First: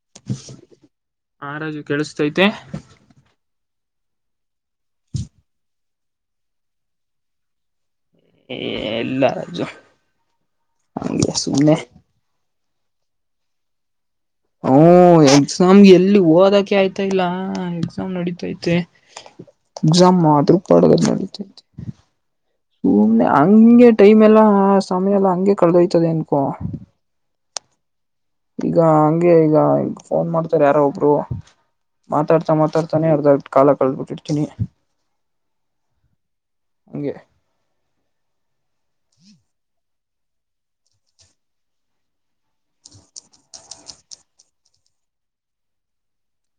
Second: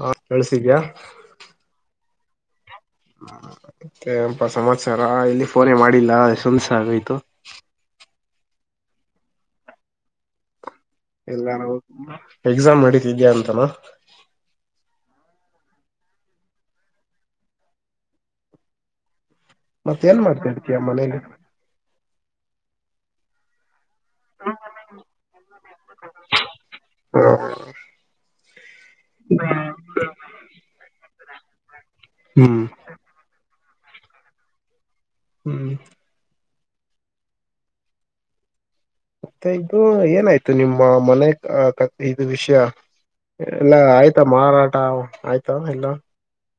ಹಾ ಕೇಳ್ತ್ಸಿದ್ಯ. ಹ ರಾಜು ಕೇಳಿಸತೈತೆ. ಮತ್ತ ಏನಪಾ ಸಮಾಚಾರ ಎಲ್ಲಿ ಫೋನೇ ಮಾಡಿಲ್ಲ ಎಷ್ಟೋ ದಿವ್ಸ ಆಗೋಯ್ತು. ಹೆ ಇಲ್ಲ ರಾಜು. ಹಂಗೆ ಎಲ್ಲಾರಾ ಸುಮ್ನೆ ಎಕ್ಸಾಮ್ ನಡೀತಿದ್ದ್ಯಾ ಅಂತನ. ಹ್ಮ ಎಕ್ಸಾಮ್ಗೆ ಎಲ್ಲಿ ಓದಕೆ ಆಯ್ತಾ ಇಲ್ಲ ಎಕ್ಸಾಮ್ ನಡಿತೈತೆ. ಮತ್ತ ಏನ್ ಎಕ್ಸಾಮ್ ಮಾಡ್ತಾ ಅದ್ರು ಇರ್ತೀಯ ಪಾಡಿಗೆ ಅದು ಮನೇಲಿ ನೆಡಿತೈತೆ. ಸುಮ್ನೆ ಹಂಗೆ ಟೈಮ್ ಎಲ್ಲಾ ಸಮಯ ಎಲ್ಲ ಹಂಗೆ ಕಳೆದೋಯ್ತದೆ ಅನ್ಕೋ. [unintelligible] ಈಗ ಹಂಗೆ ಈಗ ಈಗ ಫೋನ್ ಮಾಡ್ತಾರೆ ಯಾರೋ ಒಬ್ರು. ಮಾತಾಡ್ತಾ ಹ್ಮ್ ಮಾತಾಡ್ತಾನೆ ಅರ್ಧ ಕಾಲ ಕಳದಬಿಟ್ಟಿರ್ಡ್ತೀನಿ. ಹ್ಮ್ ಹಂಗೆ. ಮತ್ತೆ ಇದು ಏನಾಯ್ತು ನಿಮ್ಮ ಮನೆ ಕಥೆ ಇದು ವಿಷ್ಯ. ಎಲ್ಲ ಆಯ್ತಾ ಮಾರಾಟ ಅವು ಆಯ್ತಾ ಎಲ್ಲ.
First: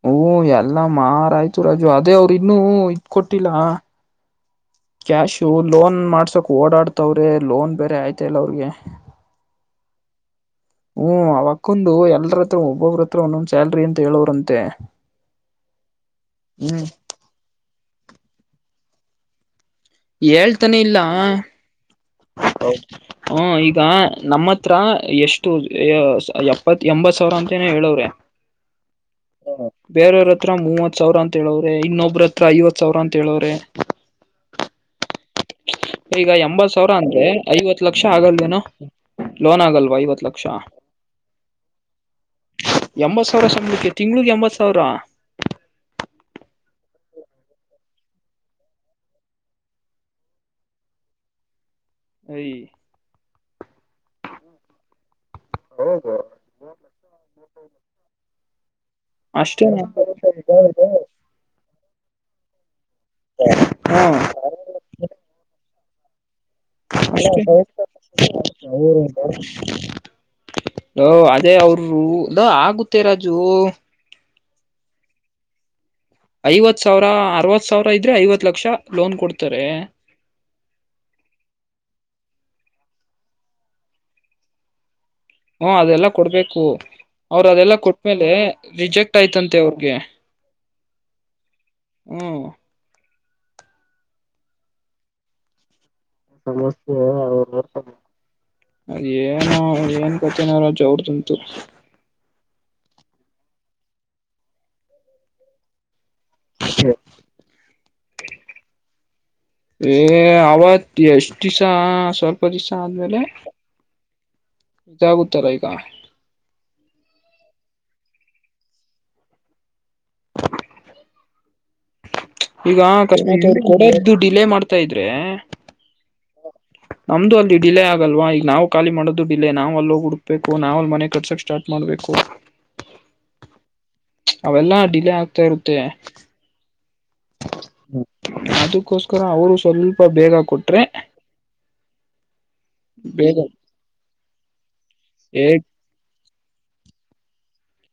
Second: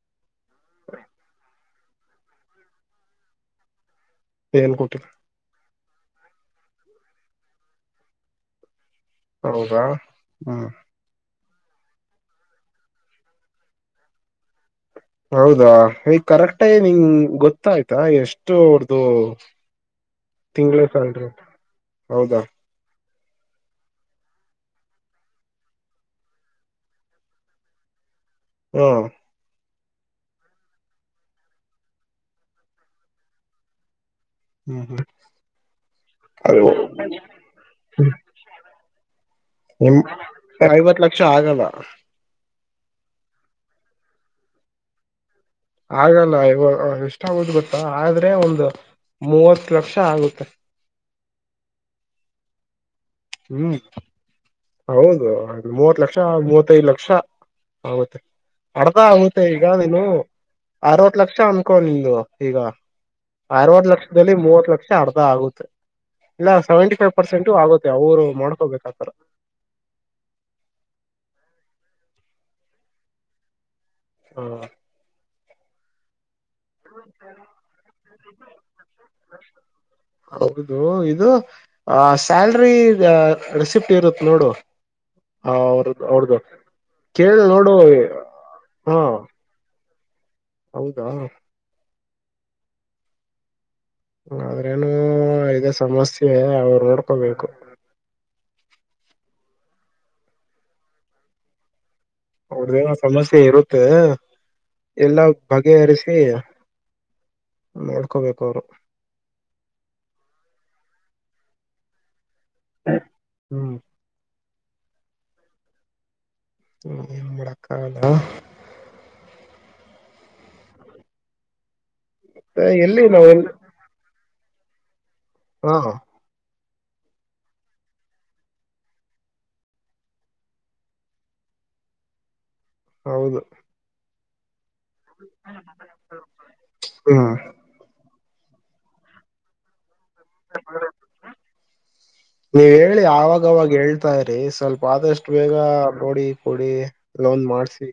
ಹೂ ಎಲ್ಲಾ ಮಾರಯ್ತು ರಾಜು ಅದೇ ಅವ್ರ ಇನ್ನೂ ಇದ್ ಕೊಟ್ಟಿಲ್ಲ. ಏನ್ ಕೊಟ್ಟಿಲ್ಲ. ಕ್ಯಾಶು ಲೋನ್ ಮಾಡ್ಸೋಕ್ ಓಡಾಡ್ತವ್ರೆ ಲೋನ್ ಬೇರೆ ಆಯ್ತ ಇಲ್ಲ ಅವ್ರಿಗೆ. ಹೌದಾ ಹ್ಮ್. ಹ್ಮ ಅವಕ್ಕಂದು ಎಲ್ಲರತ್ರ ಒಬ್ಬೊಬ್ರ ಹತ್ರ ಒಂದೊಂದ್ ಸ್ಯಾಲ್ರಿ ಅಂತ ಹೇಳವ್ರಂತೆ. ಹೌದಾ ಈಗ ಕರೆಕ್ಟೇ ನಿಂಗ ಗೊತ್ತಾಯ್ತಾ ಎಷ್ಟು ಅವರ್ದು. ತಿಂಗಳ ಸಾಲ್ರಿ ಅಂತ ಹೌದಾ. ಹೌದು. ಹ ಈಗ ನಮ್ಮ ಹತ್ರ ಎಷ್ಟು ಎಪ್ಪತ್ ಎಂಬತ್ ಸಾವಿರ ಅಂತನೋ ಹೇಳವ್ರೆ. ಹ್ಮ ಬೇರೆಯವ್ರತ್ರ ಮೂವತ್ ಸಾವಿರ ಅಂತ ಹೇಳವ್ರೆ ಇನ್ನೊಬ್ರ ಹತ್ರ ಐವತ್ ಸಾವಿರ ಅಂತ ಹೇಳವ್ರೆ. ಹ್ಮ್ ಹ್ಮ್ ಈಗ ಎಂಬತ್ ಸಾವಿರ ಅಂದ್ರೆ ಐವತ್ ಲಕ್ಷ ಆಗಲ್ವೇನೊ. ಲೋನ್ ಆಗಲ್ವ ಹ್ಮ್ ಅದು ಐವತ್ ಲಕ್ಷ. ಐವತ್ ಲಕ್ಷ ಆಗಲ್ಲ ಎಂಬತ್ತು ಸಾವಿರ ಸಂಬಳಿಕೆ ತಿಂಗಳಿಗೆ ಎಂಬತ್ತು ಸಾವಿರ. ಆಗಲ್ಲ ಇವ ಎಷ್ಟಾಗುತ್ತೆ ಗೊತ್ತಾ ಆದ್ರೆ ಒಂದು ಮೂವತ್ತು ಲಕ್ಷ ಆಗುತ್ತೆ. ಹೇ ಹ್ಮ್ ಹೌದು ಅದು ಮೂವತ ಹೌದು ಲಕ್ಷ ಮೂವತ್ತೈದು ಲಕ್ಷ ಆಗುತ್ತೆ ಅರ್ದ ಆಗುತ್ತೆ ಈಗ ಅಷ್ಟೇನಾ ನೀನು ಅರವತ್ತುಲಕ್ಷ ಅನ್ಕೋ ನಿಂದು ಈಗ ಅರವತ್ತು ಹಾ ಲಕ್ಷದಲ್ಲಿ ಮೂವತ್ತು ಲಕ್ಷ ಅರ್ಧ ಆಗುತ್ತೆ ಇಲ್ಲ ಸೆವೆಂಟಿಫೈವ್ ಪರ್ಸೆಂಟ್ ಆಗುತ್ತೆ ಅವ್ರು ನೋಡ್ಕೋಬೇಕು ಆತರ [inaudible] ಲೋ ಅದೇ ಅವರು ಲೋ ಆಗುತ್ತೆ ರಾಜು ಹ್ಮ ಐವತ್ತು ಸಾವಿರ ಅರವತ್ತು ಸಾವಿರ ಇದ್ರೆ ಐವತ್ತು ಲಕ್ಷ ಲೋನ್ ಕೊಡ್ತಾರೆ. ಹೌದು ಇದು ಆ ಸ್ಯಾಲ್ರಿ ರೀಸಿಪ್ಟ ಇರುತ್ತೆ ನೋಡು. ಹ್ಮ ಅವ್ರ ಅದೆಲ್ಲಾ ಅವ್ರ್ದು ಕೊಡ್ಬೇಕು. ಕೇಳ ಅವ್ರ ಅದೆಲ್ಲ ನೋಡು ಕೊಟ್ಟ್ಮೇಲೆ ಹಾ ರಿಜೆಕ್ಟ ಆಯ್ತಂತೆ ಅವ್ರಿಗೆ ಹೌದಾ ಹ್ಮ ಆದ್ರೇನು ಇದೇ ಸಮಸ್ಯೆ ಅವ್ರು ಸಮಸ್ಯೆ ನೋಡ್ಕೋಬೇಕು. ಅವ್ರ ಏನೋ ಅದೇನು ಕಥೇನೋ ರಾಜು ಅವರದಂತು ಅವ್ರ್ದನೋ ಸಮಸ್ಯೆ ಇರುತ್ತೆ ಎಲ್ಲ ಬಗೆಹರಿಸಿ. ನೋಡ್ಕೊಬೇಕು ಅವರು. ಏ ಅವತ ಎಷ್ಟು ದಿವಸ ಸ್ವಲ್ಪ ಪರೀಕ್ಷ ಆದ್ಮೇಲೆ ಹ್ಮ್ ಇದಾಗುತ್ತಲ ಈಗ. ಹೌದ ಈಗ ಎಲ್ಲಿ ನಾವ್ ಆಕಸ್ಮಾತ ಎಲ್ಲಿ ಅವ ಕೊಡೋದು ಡಿಲೇ ಮಾಡ್ತಾ ಇದ್ರೆ. ಹಾ ನಮ್ದು ಅಲ್ಲಿ ಡಿಲೇ ಆಗಲ್ವಾ ಈಗ ನಾವು ಖಾಲಿ ಮಾಡೋದು ಡಿಲೇ ನಾವ್ ಅಲ್ಲಿ ಹುಡುಕ್ಬೇಕು ನಾವ್ ಅಲ್ಲಿ ಮನೆ ಕನ್ಸ್ಟ್ರಕ್ಷನ್ ಸ್ಟಾರ್ಟ್ ಮಾಡಬೇಕು. ಹೌದು ಅವೆಲ್ಲಾ ಡಿಲೇ ಆಗ್ತಾ ಇರುತ್ತೆ. ಹ್ಮ ಅದಕ್ಕೋಸ್ಕರ ಅವರು ಸ್ವಲ್ಪ ಬೇಗ ಕೊಟ್ರೆ. ನೀವ್ ಹೇಳಿ ಬೇಗ ಆವಾಗವಾಗ ಹೇಳ್ತಾ ಇರಿ ಸ್ವಲ್ಪ ಆದಷ್ಟು ಏ ಬೇಗ ನೋಡಿ ಕೊಡಿ. ಲೋನ್ ಮಾಡ್ಸಿ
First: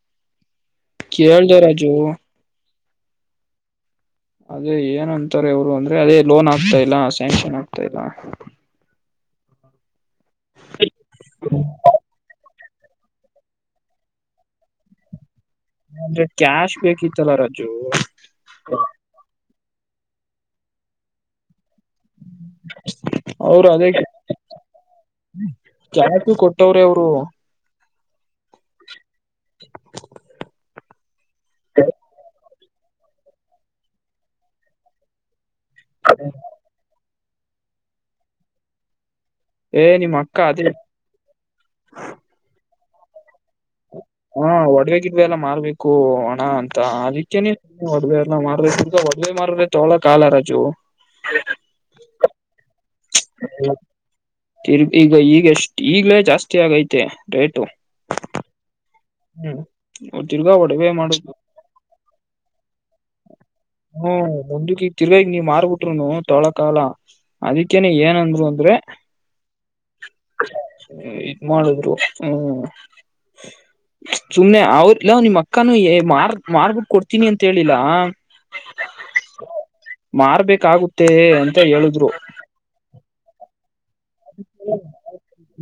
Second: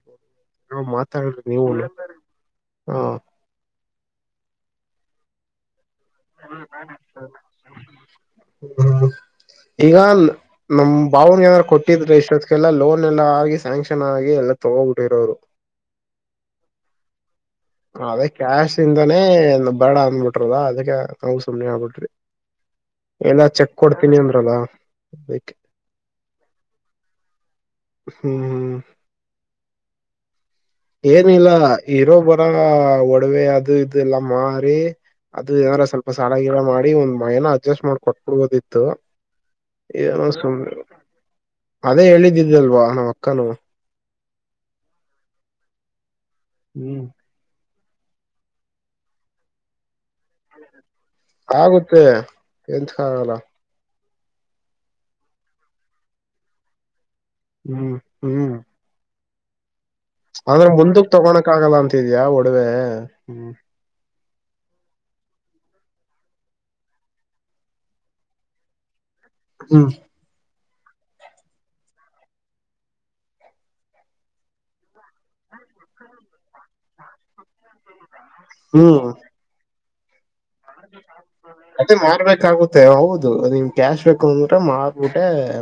ಮಾತಾಡ್ರಿ ಕೇಳ್ದ ನೀವುನು ರಾಜು ಹಾ. ಅದೇ ಏನಂತಾರೆ ಅವರು ಅಂದ್ರೆ ಅದೇ ಲೋನ್ ಆಗ್ತಾ ಇಲ್ಲ ಸ್ಯಾಂಕ್ಷನ್ ಆಗ್ತಾ ಇಲ್ಲ. ಹ್ಮ ಈಗ ನಮ್ಮ ಬಾವನಗೆ ಏನಾರು ಕೊಟ್ಟಿದ್ರೆ ಇಷ್ಟೊತ್ಕಲ್ಲ ಲೋನ್ ಎಲ್ಲ ಆಗಿ ಸ್ಯಾಂಕ್ಷನ್ ಆಗಿ ಎಲ್ಲ ತಗೋಬಿಟ್ಟಿರೋರು. ಅಂದ್ರೆ ಕ್ಯಾಶ್ ಬೇಕಿತ್ತು. ತಲ್ಲ ರಾಜು ಅದೇ ಕ್ಯಾಶ್ ಇಂದಾನೇ ಬೇಡ ಅಂದಬಿಟ್ಟರು ಅದಕ್ಕೆ ನಾವು ಸುಮ್ಮನೆ ಆಗ್ಬಿಟ್ರಿ. ಎಲ್ಲ ಅವರು ಚೆಕ ಅದೇ ಕೊಡ್ತೀನಿ ಅಂದ್ರಲ್ಲ ಅದಿಕ್ಕೆ ಕ್ಯಾಶ್ ಕೊಟ್ಟವ್ರೇ ಅವರು ಹ್ಮ್ ಹ್ಮ್ [inaudible] ಏನಿಲ್ಲ ಇರೋಬ್ಬರ ಒಡವೆ ಅದು ಇದು ಎಲ್ಲಾ ಮಾರಿ ಅದು ಏನಾರ ಸ್ವಲ್ಪ ಸಾಲ ಗೀಲ ಮಾಡಿ ಒಂದ್ ಏನ ಅಡ್ಜಸ್ಟ್ ಮಾಡ ಕೊಟ್ಬಿಡ್ಬೋದಿತ್ತು. ಏ ನಿಮ್ ನು ಅಕ್ಕ ಸು ಅದೇ ಅದೇ ಹೇಳಿದ್ದಿದ್ದಲ್ವಾ ಹಾ ಅಕ್ಕನು. ಹಾ ಒಡವೆ ಗಿಡವೆ ಎಲ್ಲ ಮಾರ್ಬೇಕು ಹಣ ಅಂತ ಹ್ಮ್ ಅದಕ್ಕೆನೆ. ಒಡವೆ ಎಲ್ಲ ಮಾರಾದ್ರೆ ಒಡವೆ ಮಾರದ್ರೆ ತೊಗೊಳಕ ಆಗಲ ರಾಜು. ಆಗುತ್ತೆ ಏಂತಕಾಗಲ್ಲ. ತಿರ್ಗಿ ಈಗ ಈಗೆಷ್ಟ್ ಈಗ್ಲೇ ಜಾಸ್ತಿ ಆಗೈತೆ ರೇಟ್ ಹ್ಮ ಹ್ಮ್ ಹ್ಮ್ ತಿರ್ಗಾ ಅಂದ್ರೆ ಒಡವೆ ಮುಂದಕ್ ಮಾಡುದು ತಗೋಣಕ್ ಆಗಲ್ಲ ಅಂತಿದ್ಯಾ ಒಡವೆ ಹ್ಮ. ಹ್ಮ ಮುಂದಕ್ಕ್ ಈಗ್ ತಿರ್ಗ ಈಗ್ ನೀ ಮಾರ್ಬಿಟ್ರುನು ತೊಳಕಾಲ. ಅದಕ್ಕೇನೆ ಏನಂದ್ರು ಅಂದ್ರೆ ಹ್ಮ್ ಇದ್ ಮಾಡುದ್ರು ಹ್ಮ್. [inaudible] ಸುಮ್ನೆ ಅವ್ರಲ್ಲ ನಿಮ್ಮ್ ಅಕ್ಕನು ಮಾರ್ ಮಾರ್ಬಿಟ್ಟು ಕೊಡ್ತೀನಿ ಅಂತ ಹೇಳಿಲ್ಲಾ. ಹ್ಮ್ ಮಾರ್ಬೇಕಾಗುತ್ತೆ ಅಂತ ಹೇಳುದ್ರು. ತ್ತೆ ಹೌದು ನಿಮ್ ಕ್ಯಾಶ್ ಬೇಕು ಅಂದ್ರೆ ಮಾರ್ಬಟ್ಟ ಎ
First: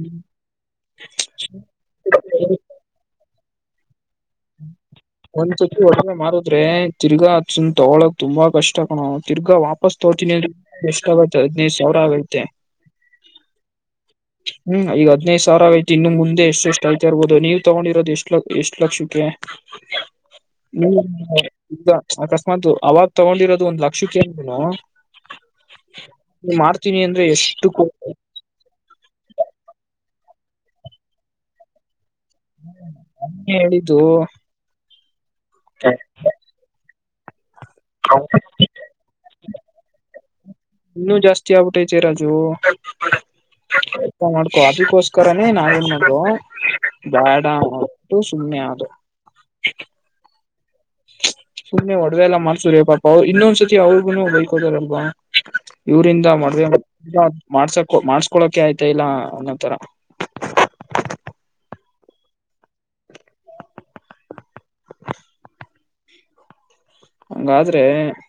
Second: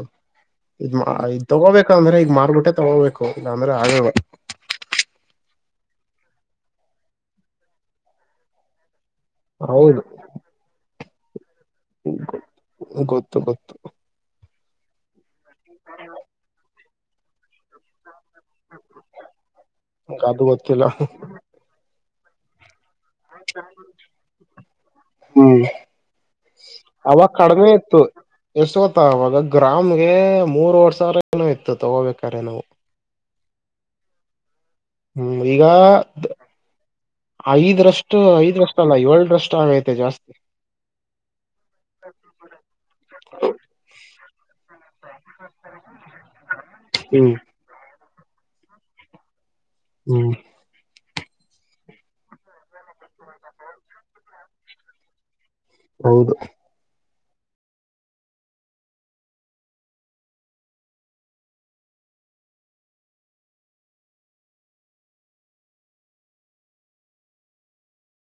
ಇದ್ ಮ ಇದ್ ತಗೋಬೇಕ ಅಂದ್ರೆ ಈಗ ಮಾರ್ಬುಟ್ಟೆ ತಗೋಬೇಕು ಇಲ್ಲಾಂದ್ರೆ ಆಗಲ್ಲ. ಒಂದ್ಸತಿ ಒಡವೆ ಮಾರುದ್ರೆ ತಿರ್ಗಾಸನ್ ತೊಗೊಳಕ್ ತುಂಬಾ ಕಷ್ಟ ಕಣೋ. ತಿರ್ಗಾ ವಾಪಸ್ ಹೌದು ತೋತೀನಿ ಅಂದ ಎಷ್ಟ ಆಗೈತ ಹದ್ನೈದು ಸಾವಿರ ಆಗೈತೆ. ಗೊತ್ತು ಗೊತ್ತು ಹ್ಮ್ ಈಗ ಹದ್ನೈದು ಸಾವಿರ ಆಗೈತೆ ಇನ್ನು ಮುಂದೆ ಎಷ್ಟುಷ್ಟ ಯತಾ ಇರ್ಬೋದು ನೀವ್ ತಗೊಂಡಿರೋದು ಎಷ್ಟ್ ಲ ಎಷ್ಟ್ ಲಕ್ಷಕ್ಕೆ. ಅದು ಗೊತ್ತಿಲ್ಲ ಈಗ ಅಕಸ್ಮಾತ್ ಅವಾಗ ತಗೊಂಡಿರೋದು ಒಂದ್ ಲಕ್ಷಕ್ಕೇ ಅನ್ನೂ ಹ್ಮ್ ನೀ ಮಾಡ್ತೀನಿ ಅಂದ್ರೆ ಎಷ್ಟು ಕೊಡ್ ಯಸ್ವತ್ತ ಅವಾಗ ಗ್ರಾಮ್ಗೆ ಮೂರ್ವರ ಸಾವರ ಏನೋ ಇತ್ತು ತಗೋಬೇಕಾರೆ ನಾವು. ನೆ ಹೇಳಿದ್ದು. ಹ್ಮ್ ಈಗ ದ ಐದರಷ್ಟು ಐದರಷ್ಟ ಅಲ್ಲ ಏಳರಷ್ಟು ಆಗೈ ಇನ್ನೂ ಜಾಸ್ತಿ ಆಬುಟೈತೆ ರಾಜು. ಎ ಮಾಡಕೋ ಅದಕ್ಕೋಸ್ಕರನೇ ನಾವೇನ್ ಮಾಡದೋ ಹ್ಮ್ ಬ್ಯಾಡ ಟೂ ಸುಮ್ಮನೆ ಆದೆ. ಹ್ಮ್ ಸುಮ್ಮ್ನೆ ಒಡವೆಲ್ಲ ಮಾಡ್ಸುರೆ ಪಾಪ ಅವ ಇನ್ನೊಂದ್ಸತಿ ಅವ್ರಿಗುನು ಬೈಕೋತಾರಬ್ಬಾ. ಇವ್ರಿಂದ ಹೌದು ಮಾಡ ಮಾಡ್ಸಕು ಮಾಡ್ಸ್ಕೊಳಕೆ ಆಯ್ತಾ ಇಲ್ಲ ಅನ್ನೋ ತರ. ಹಂಗಾದ್ರೆ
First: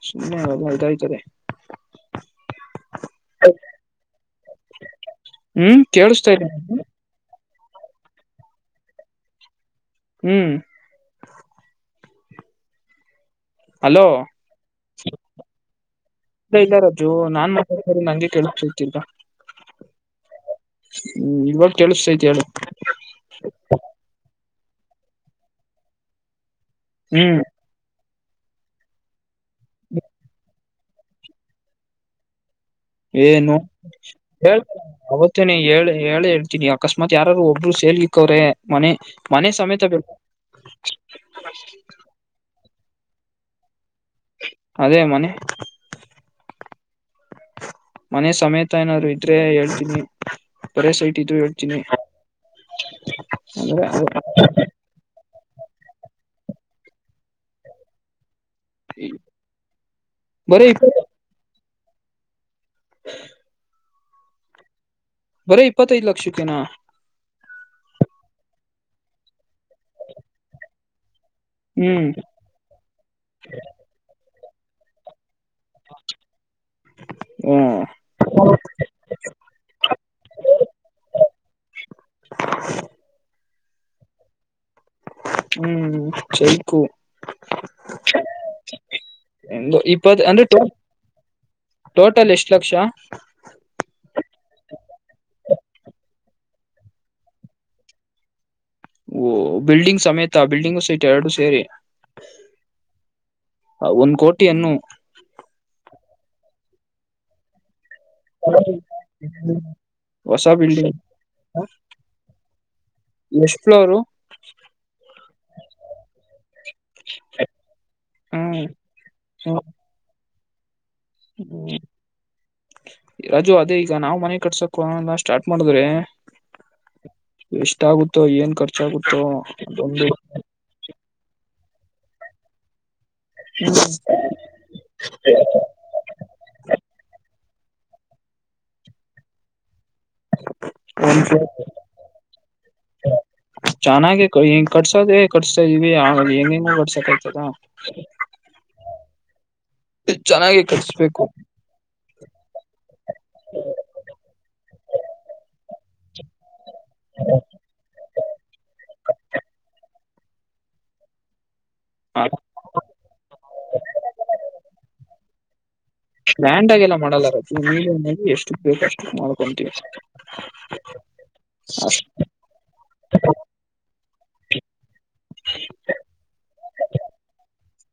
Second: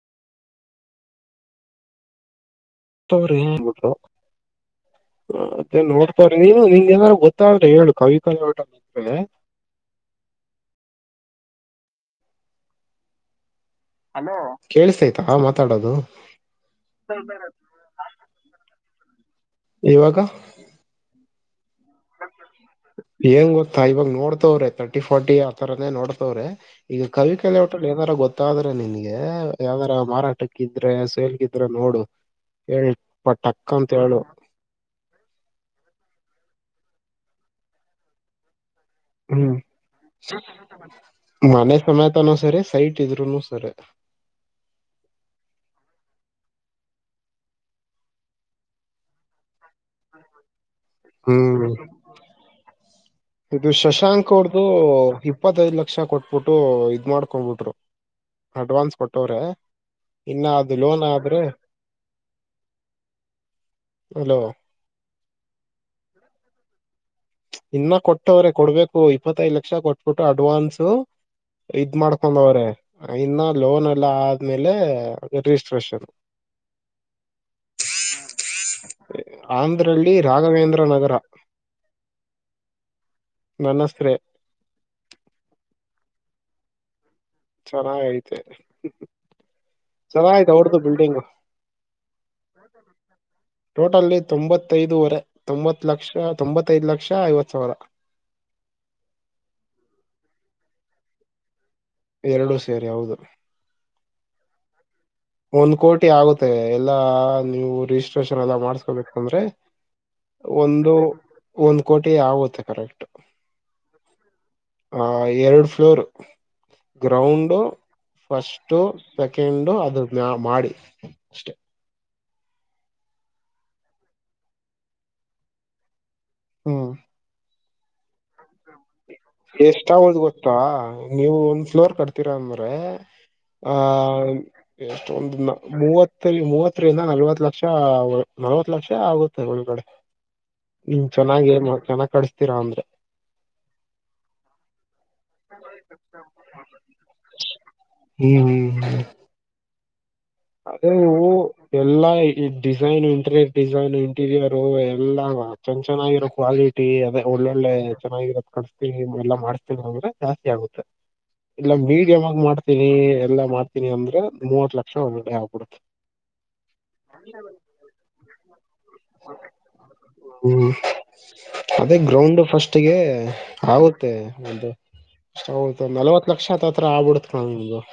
ಸುಮ್ಮನೆದಾಯತದೆ. ತಾವರೆ [unintelligible] ಅದೇ ಹ್ಮ್ ನೋಡ್ತಾರ ಕೇಳಿಸ್ತಾ ಇಲ್ಲ ನೀನು ನಿಂಗೆ ಏನರ ಗೊತ್ತ ತ್ತಾದ್ರೆ ಹೇಳು ಕವಿ ಕವಿ [unintelligible] ಹ್ಮ್ ಹಲೋ ಕೇಳಸ್ತೈತಾ ಮಾತಾಡದು. ಇ ಇಲ್ಲಾ ರಾಜೂ ನಾನ್ ಮಾತಾಡ್ತ ಇರೋದ್ ನಂಗೆ ಕೇಳ್ಸತೈತ್ ತಿರಗ. ಇವಾಗ ಹ್ಮ್ ಇವಾಗ ಕೆೇಳಸ್ತೈತೇಳು. ಏಂಗ ಗೊತ್ತಾ ಇವಾಗ ನೋಡ್ತವ್ರೆ ತರ್ಟಿ ಫೋರಟಿ ಆತರಾನೇ ನೋಡ್ತವ್ರೆ. ಈಗ ಕವಿ ಹ್ಮ್ ಕಲೆ ಹೊಟ್ಟ ಏನಾರ ಗೊ ಗೊತ್ತಾದ್ರೆ ನಿನ್ಗೆ, ಯಾವುದಾದರೂ, ಮಾರಾಟಕ್ಕಿದ್ರೆ! ಸೇಲ್ಗಿದ್ರೆ ನೋಡು? [inaudible] ಹೇ, ಪಾ, ಟಕ್ ಅಂತ ಹೇಳು? [unintelligible] ಹೇ ಅವತ್ತು ನೀ ಹೇಳಿ, ಹೇಳಿ, ಹೇಳ್ತೀನಿ! ಅಕಸ್ಮಾತ್! ಯಾರಾರು, ಒಬ್ರು, ಸೇಲ್ ಇಕ್ಕವ್ರೆ ಮನೆ? [unintelligible] ಹ್ಮ್, ಸಮೇತ ಬೇಕು ಮನೆ ಸಮೇತನೂ ಸರಿ ಸೈಟ್ ಇದ್ರುನು ಸರಿ. [unintelligible] ಅದೇ, ಮನೆ. [inaudible] ಮನೆ, ಸಮೇತ ಏನಾದ್ರು ಇದ್ರೆ! ಹೇಳ್ತೀನಿ, ಬರೆ ಸೈಟ್, ಇದ್ರು ಹ್ಮ್ ಹೇಳ್ತೀನಿ? [unintelligible] [unintelligible] [inaudible] ಇದು, ಶಶಾಂಕ್ ಅವ್ರ್ದು! ಇಪ್ಪತ್ತೈದ್, ಲಕ್ಷ ಕೊಟ್ಬಿಟ್ಟು, ಇದ್ ಮಾಡ್ಕೊಂಡ್ಬಿಟ್ರು? [inaudible] ಅಡ್ವಾನ್ಸ್, ಕೊಟ್ಟವ್ರೆ! ಇನ್ನ, ಬರೀ ಅದು, ಇಪ್ಪ ಲೋನ್ ಆದ್ರೆ? [inaudible] [unintelligible] [inaudible] ಅಲ್ಲೋ? [inaudible] ಬಾರಿ, ಇಪ್ಪತ್ತೈದು ಲಕ್ಷಕ್ಕೆನಾ? [inaudible] ಇನ್ನ, ಕೊಟ್ಟವ್ರೆ ಕೊಡ್ಬೇಕು! ಇಪ್ಪತ್ತುಯೈಧು ಲಕ್ಷ ಲಕ್ಷ, ಕೊಟ್ಬಿಟ್ಟು ಅಡ್ವಾನ್ಸ. [inaudible] ಇದ್, ಹ್ಮ್ ಮಾಡ್ಕೊಂಡವ್ರೆ! ಇನ್ನ, ಲೋನ್ ಎಲ್ಲಾ ಆದ್ಮೇಲೆ, ರಿಜಿಸ್ಟ್ರೇಷನ್? [inaudible] ಹೂ. [unintelligible] ಆಂಧ್ರಳ್ಳಿ, ರಾಘವೇಂದ್ರ ನಗರ. [unintelligible] ನಾನುಸೆರೈ. [unintelligible] ಹ್ಮ್, ಚೈಕು. [inaudible] ಚೆನ್ನಾಗೆ ಐತೆ? [unintelligible] ಅಂದ್ರೆ, ಈ, ಪೇಜ್, ಅಂದ್ರೆ, ಟೋಟಲ್ ಎಷ್ಟು ಲಕ್ಷ? [unintelligible] ಟೋಟಲ್, ತೊಂಬತ್ತೈದುವರೆ, ತೊಂಬತ್ ಲಕ್ಷ ತೊಂಬತ್ತೈದು, ಲಕ್ಷ, ಐವತ್ ಸಾವಿರ? [inaudible] ಓಹ, ಬಿಲ್ಡಿಂಗ್ ಸಮೇತ, ಬಿಲ್ಡಿಂಗ್ ಸೈಟು ಎರಡು, ಸೇರಿ? [inaudible] ಎರಡು, ಸೇರಿ ಹೌದು? [inaudible] ಒಂದ್, ಕೋಟಿಯನ್ನು! [inaudible] ಒಂದ್, ಕೋಟಿ ಆಗುತ್ತೆ? ಎಲ್ಲಾ ನೀವು ರಿಜಿಸ್ಟ್ರೇಷನ್, ಎಲ್ಲ ಮಾಡಸ್ಕೊಬೇಕು, ಅಂದ್ರೆ. ಹೊಸ [inaudible] ಒಂದು, ಬಿಲ್ಡಿಂಗ್ ಒಂದು, ಕೋಟಿ, ಆಗುತ್ತೆ ಕರೆಕ್ಟ್? [inaudible] ಎಷ್ಟ್ ಫ್ಲೋರು ಹ, ಎರಡು ಫ್ಲೋರ್. [inaudible] ಗ್ರೌಂಡು, ಹ್ಮ್ ಫಸ್ಟ್, ಸೆಕೆಂಡು, ಅದು, ಮ, ಮಾಡಿ. [inaudible] ಹ್ಮ್, ರಾಜು ಅದೇ ಈಗ ನಾವು ಮನೆ ಕಟ್ಸಕ್ಕೆ, ಒಂದೊಂದಾಗಿ, ಸ್ಟಾರ್ಟ್ ಮಾಡಿದರೆ. [inaudible] ಹೂ. [inaudible] ಎಷ್ಟಾಗುತ್ತೋ, ಏನ್ ಖರ್ಚಾಗುತ್ತೋಂದು? [unintelligible] ಹೌದ, ನೀವು, ಒಂದು, ಫ್ಲೋರ್ ಕಟ್ತೀರಾ! ಅಂದ್ರೆ ಆ. ಹ್ಮ್ [inaudible] ಎಷ್ಟು, ಒಂದು, ಮೂವತ್ತಲಿ, ಮೂವತ್ತರಿಂದ ನಲ್ವತ್ ಲಕ್ಷ ನಲ್ವತ್ ಲಕ್ಷ ಆಗುತ್ತೆ ಒಳಗಡೆ? [inaudible] ಹೂ, ಒಂದ್ ಫ್ಲೋ ಚೆನ್ನಾಗಿ, ಚೆನ್ನಾಗಿ, ಕಟ್ಟಿಸುತ್ತೀರಾ, ಅಂದ್ರೆ. [inaudible] ಚೆನ್ನಾಗಿ ಕಟಸ್ತಾಯಿದೀವಿ, ಹೆಂಗುಹೆಂಗೊ ಕೊಡ್ಸಕಾಗುತ್ತಾ? [inaudible] ಹ್ಮ್, ಹ್ಮ್, ಹ್ಮ್. [unintelligible] ಚೆನ್ನಾಗಿ. [unintelligible] ಆದರೆ ನೀವು ಎಲ್ಲಾ, design interior design, interior. [inaudible] Room ಎಲ್ಲ ಅಟ್ಯಾಕ್ಷನ್, ಆಗಿ, ಇರಕ್ಕಾಗಿ. [inaudible] ಅಟ್ಟಿ, ಅದೇ ಒಳ್ಳೊಳ್ಳೆ! ಚೆನ್ನಾಗಿರೋದು, ಕಟ್ಟಿಸ್ತೀವಿ, ಎಲ್ಲಾ, ಮಾಡಿಸ್ತೀವಿ, ಅಂದ್ರೆ ಜಾಸ್ತಿ ಆಗುತ್ತೆ? [inaudible] ಇಲ್ಲ ಮೀಡಿಯ್ ಆಗೀ, ಮಾಡ್ತೀನಿ ಎಲ್ಲಾ ಮಾಡ್ತೀನಿ! ಅಂದ್ರೆ ಮೂವತ್ ಲಕ್ಷ ಒಳಗಡೆ, ಹಾಗಿಬಿಡುತೇ. [inaudible] ಗ್ರಾಂಡ್ ಆಗಿ ಎಲ್ಲಾ, ಮಾಡಲ್ಲ ರಾಜು ಮೀಡಿಯಂ ಆಗಿ, ಎಷ್ಟು ಬೇಕಷ್ಟು, ಮಾಡ್ಕೊಂತೀವಿ ಅಷ್ಟೇ? [inaudible] ಹ್ಮ್ ಅದೇ, ಗ್ರೌಂಡ್ ಫಸ್ಟ್ಗೆ. [inaudible] ಆಗುತ್ತೆ ಒಂದು, ನಲ್ವತ್ ಲಕ್ಷ, ಅತ್ತು, ಹತ್ರ ಆಗ್ಬಿಡುತ್ತೆ, ಒಂದು... [inaudible]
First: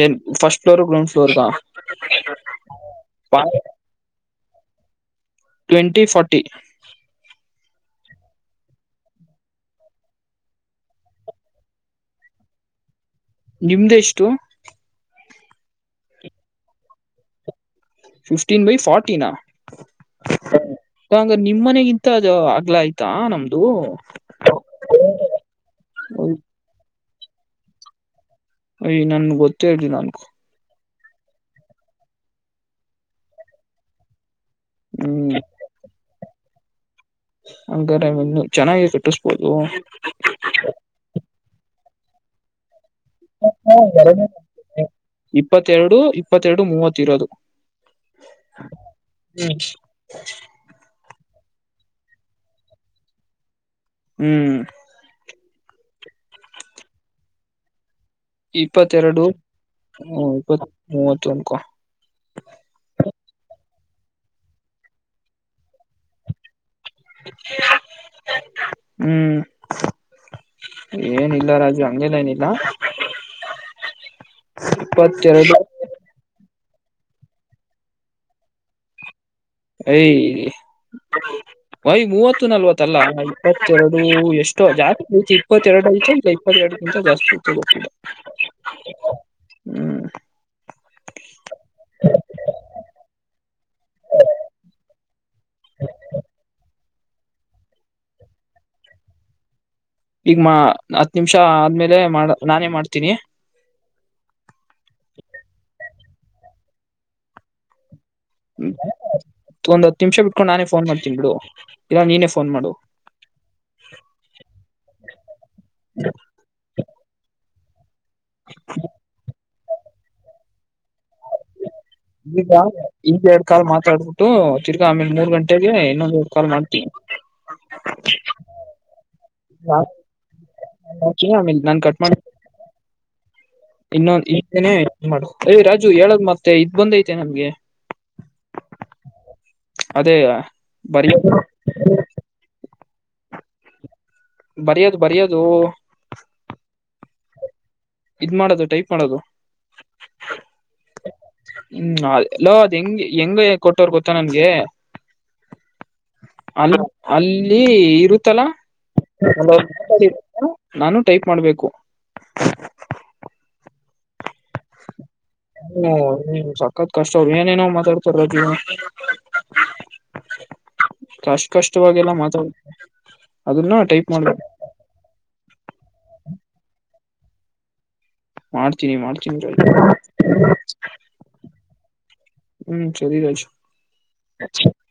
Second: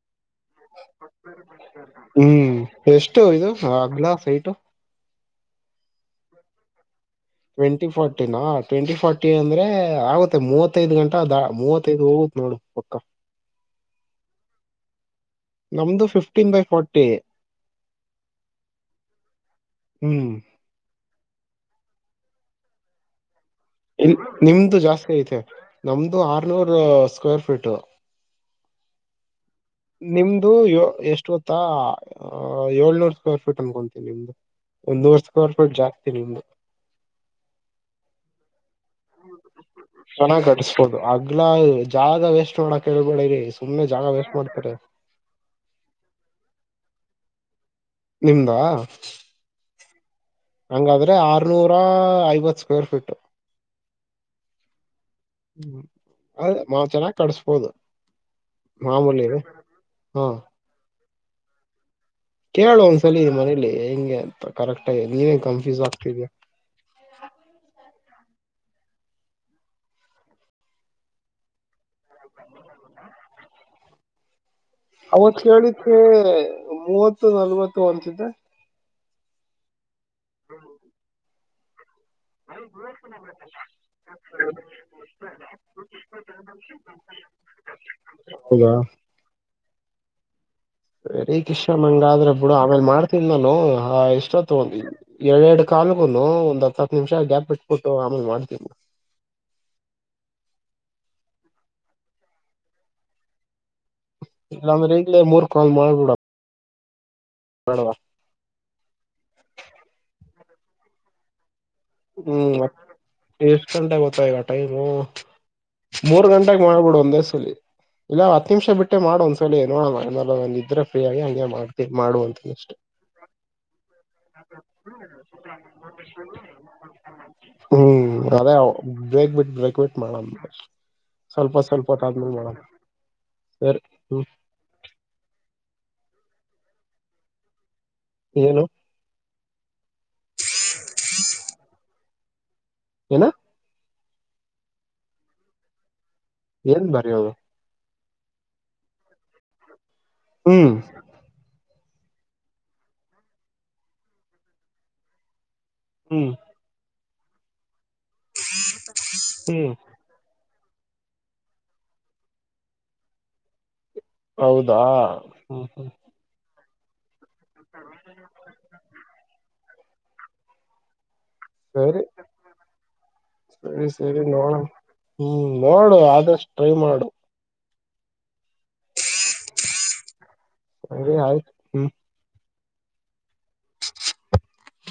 ಏನ್, ಫಸ್ಟ್ ಫ್ಲೋರ್, ಗ್ರೌಂಡ್, ಫ್ಲೋರಗ. [inaudible] ಹ ಆಗಲ ಸೈಟ. Twenty forty. ಟ್ವೆಂಟಿ ಫಾರ್ಟಿನಾ ಟ್ವೆಂಟಿ ಫಾರ್ಟಿ ಅಂದ್ರೆ ಆಗುತ್ತೆ ಮೂವತ್ತೈದು ಗಂಟಾ ದ ಮೂವೈ ಹೋಗುತ್ತ. ನೋಡು ಒಕ್ಕಾ. ನಿಮ್ದ ಎಷ್ಟು. ನಮ್ದು fifteen by forty. Fifteen by forty. ಹ್ಮ್ ಹಂಗ ನಿಮ್ಮ ಮನೆಗಿಂತ ಅದು ಆಗ್ಲ ಆಯ್ತಾ ನಮ್ದು. ಇಲ್ ನಿಮ್ದು ಜಾಸ್ತಿ ಐತೆ ನಮ್ದು ಆರ್ನೂರು ಸ್ಕ್ವೇರ್ ಫೀಟ್. ಅಯ್ ನನ್ ಗೊತ್ತ. ನಿಮ್ದು ಯೂ ಎಷ್ಟು ಗೊತ್ತಾ ಏಳ್ನೂರ್ ಸ್ಕ್ವೇರ್ ಫೀಟ್ ಅನ್ಕೊಂತೀನಿ ನಿಮ್ದು. ಒಂದ ನೂರ್ ಹ್ಮ್ ಸ್ಕವರ್ ಫುಟ್ ಜಾಸ್ತಿ ನಿಮ್ಮದು. ಹಂಗಾರೆನ್ನು ಚೆನ್ನಾಗಿ ಕಟ್ಟಿಸಬೋದು. ಚೆನ್ನಾಗ ಕಟ್ಸಬೋದು ಅಗ್ಲ ಜಾಗ ವೇಸ್ಟ್ ಮಾಡಕ್ ಹೇಳ್ಬೇಡರಿ ಸುಮ್ನೆ ಜಾಗ ವೇಸ್ಟ್ ಮಾಡ್ತಾರೆ. ಇಪ್ಪತ್ತೆರಡು ಇಪ್ಪತ್ತೆರಡು ಮೂವತ್ತ ಇರೋದು. ನಿಮ್ಮದಾ. ಹು ಹಂಗಾದ್ರೆ ಆರ್ನೂರಾ ಐವತ್ ಸ್ಕ್ವೇರ್ ಫೀಟ್. ಹು ಹು ಅಲ್ಲೆ ನಾವು ಚೆನ್ನಾಗಿ ಕಡಸ್ಬೋದು. ಇಪ್ಪತ್ತೆರಡು ಹ ಹಾ ಇಪ್ಪತ್ ಮೂವತ್ತು ಅನ್ಕೋ. ಕೇಳು ಒಂದ್ಸಲಿ ಮನೇಲಿ ಹೆಂಗೆ ಅಂತ ಕರೆಕ್ಟ್ ಆಗ ನೀನ್ ಕನ್ಫ್ಯೂಸ್ ಆಗ್ತಿದಯಾ. ಹು ಏನಿಲ್ಲ ರಾಜು ಹಂಗೆನೆಲ್ಲಾ ಏನಿಲ್ಲ. ಅವತ್ ಇಪ್ಪತ್ತೆರಡು ಹೇಳಿದೆ ಮೂವತ್ತು ನಲ್ವತ್ತು ತೊಗೊಂತ್ತಿದ್ದೆ. ಐ ಭೈ ಮೂತ್ತು ಇತ್ತು ನಲ್ವತ್ತಲ್ಲ ಇಪ್ಪತ್ತೆರಡು ಎಷ್ಟೋ ಜಾಸ್ತಿ ರಐತಿ ಇಪ್ಪತ್ತೆರಡು ಐತ ಇ ಇಪ್ಪತ್ತೆರಡುಕ್ಕಿಂತ ಜಾಸ್ತಿ. ತಗೋಂತಿದ್ದೆ. ಹೌದಾ. ಹು. ರೆಡಿ ಕಿಶ್ ಹಂಗ ಆದ್ರೆ ಬಿಡು ಆಮೇಲ್ ಮಾಡ್ತನ್ ನಾನು ಆ ಇಷ್ಟೊ ತಗೊಂಡಿ. ಎರಡ್ ಎರಡು ಕಾಲುಗುನು ಒಂದ ಹತ್ತು ನಿಮಿಷ ಗ್ಯಾಪ್ ಬಿಟ್ಟಟ್ಬಿಟ್ಟು ಆಮೇಲೆ ಮಾಡತೀ. ಈಗ ಮಾ ಹತ್ತ ನಿಮಿಷ ಆದ್ಮೇಲೆ ಮಾಡ ನಾನೇ ಮಾಡ್ತೀನಿ. ಇಲ್ಲಾಂದ್ರೆ ಈಗ್ಲೇ ಮೂರ್ ಕಾಲ್ ಮಾಡ್ಬಿಡ. ಬೇಡವ್ವಾ. ಒಂದ ನಿಮಿಷ ಬಿಟ್ಕೊಂಡು ನಾನೇ ಫೋನ್ ಮಾಡ್ತೀನ್ ಬಿಡು ಇಲ್ಲ ನೀನೇ ಹು ಫೋನ್ ಮಾಡು ಮತ್ತ ಎಷ್ಟು ಗಂಟೆ ಗೊತ್ತಾ ಈಗ ಟೈಮು ಮೂರ್ ಗಂಟ ಗಂಟೆಗೆ ಮಾಡ್ಬಿಡ ಒಂದೇ ಸಲಿ ಇಲ್ಲ ಹತ್ತು ನಿಮಿಷ ಬಿಟ್ಟ ಮಾಡೋ ಒಂದ್. ತಡಿ ನೋಡನ ಏನರ ಇದ್ರೆ ಫ್ರೀ ಆಗಿ ಮಾಡ ಈಗ ಈಗ ಎರಡ್ ಕಾಲ್ ಮಾತಾಡ್ಬಿಟ್ಟು ತಿರ್ಗಾ ಆಮೇಲೆ ಮೂರ್ ಗಂಟೆಗೆ ಇನ್ನೊಂದ ಎರಡ್ ಕಾಲ್ ಮಾಡ್ತಿ. ಹು ಅದೇಅವು. ಬ್ರೇಕ್ ಬಿಟ್ಟ ಬ್ರೇಕ್ ಬಿಟ್ಟು ಮಾಡಣ ಸ್ವಲ್ಪ ಆಮೇಲೆ ನಾನ್ ಸ್ವಲ್ಪಾದ್ಮೇಲೆ ಮಾಡಣ. ಸರಿ ಇನ್ನೊಂದ ಹ್ಮ್ ಇದನ್ನೇ ಮಾಡದು ಯ ರಾಜು ಹೇಳದ್ ಮತ್ತೆ ಇದ್ ಬಂದ ಐತೆ ನಮ್ಗೆ ಏನು ಅದೇ ಬರಿಯದು. ಏನು ಬರಿಯೋದು ಬರಿಯೋದು ಏನ್ ಬರಿಯೋದು ಇ ಮಾಡೋದು ಟೈಪ್ ಮಾಡೋದು ಹ್ಮ್ ಹ್ಮ್ ಅಲೋ ಅದ್ ಹೆಂಗ ಹೆಂಗ ಕೊಟ್ಟೋರು ಗೊತ್ತಾ ನನ್ಗೆ ಹ್ಮ್ ಅಲ್ಲಿ ಅಲ್ಲಿ ಇರುತ್ತಲಾ [unintelligible] ಹ್ಮ್ ಹಲೋ ನಾನು ಟೈಪ್ ಮಾಡ್ಬೇಕು ಹೌದಾ ಹ್ಮ ಹ್ಮ [unintelligible] ಸಕತ್ ಕಷ್ಟ ಅವಿ ಏನೇನೋ ಅವ್ ಮಾತಾಡ್ತಾರು [unintelligible] ಕಷ್ಟ ಸರಿ ಕಷ್ಟವಾಗಿಲ್ಲಾ ಮಾತಾಡ ಅದನ್ನ ಸರಿ ಟೈಪ್ ಸರಿ ಮಾಡಬೇಕ ನೋಡಣ ಹ್ಮ್ ನೋಡು ಆದಷ್ಟು ಟ್ರೈ ಮಾಡು ಮಾಡ್ತೀನಿ ಮಾಡ್ತೀನಿ ಸರಿ [unintelligible] ಆಯ್ತು ಹ್ಮ್ ಹ್ಮ್ ಸರಿ [unintelligible]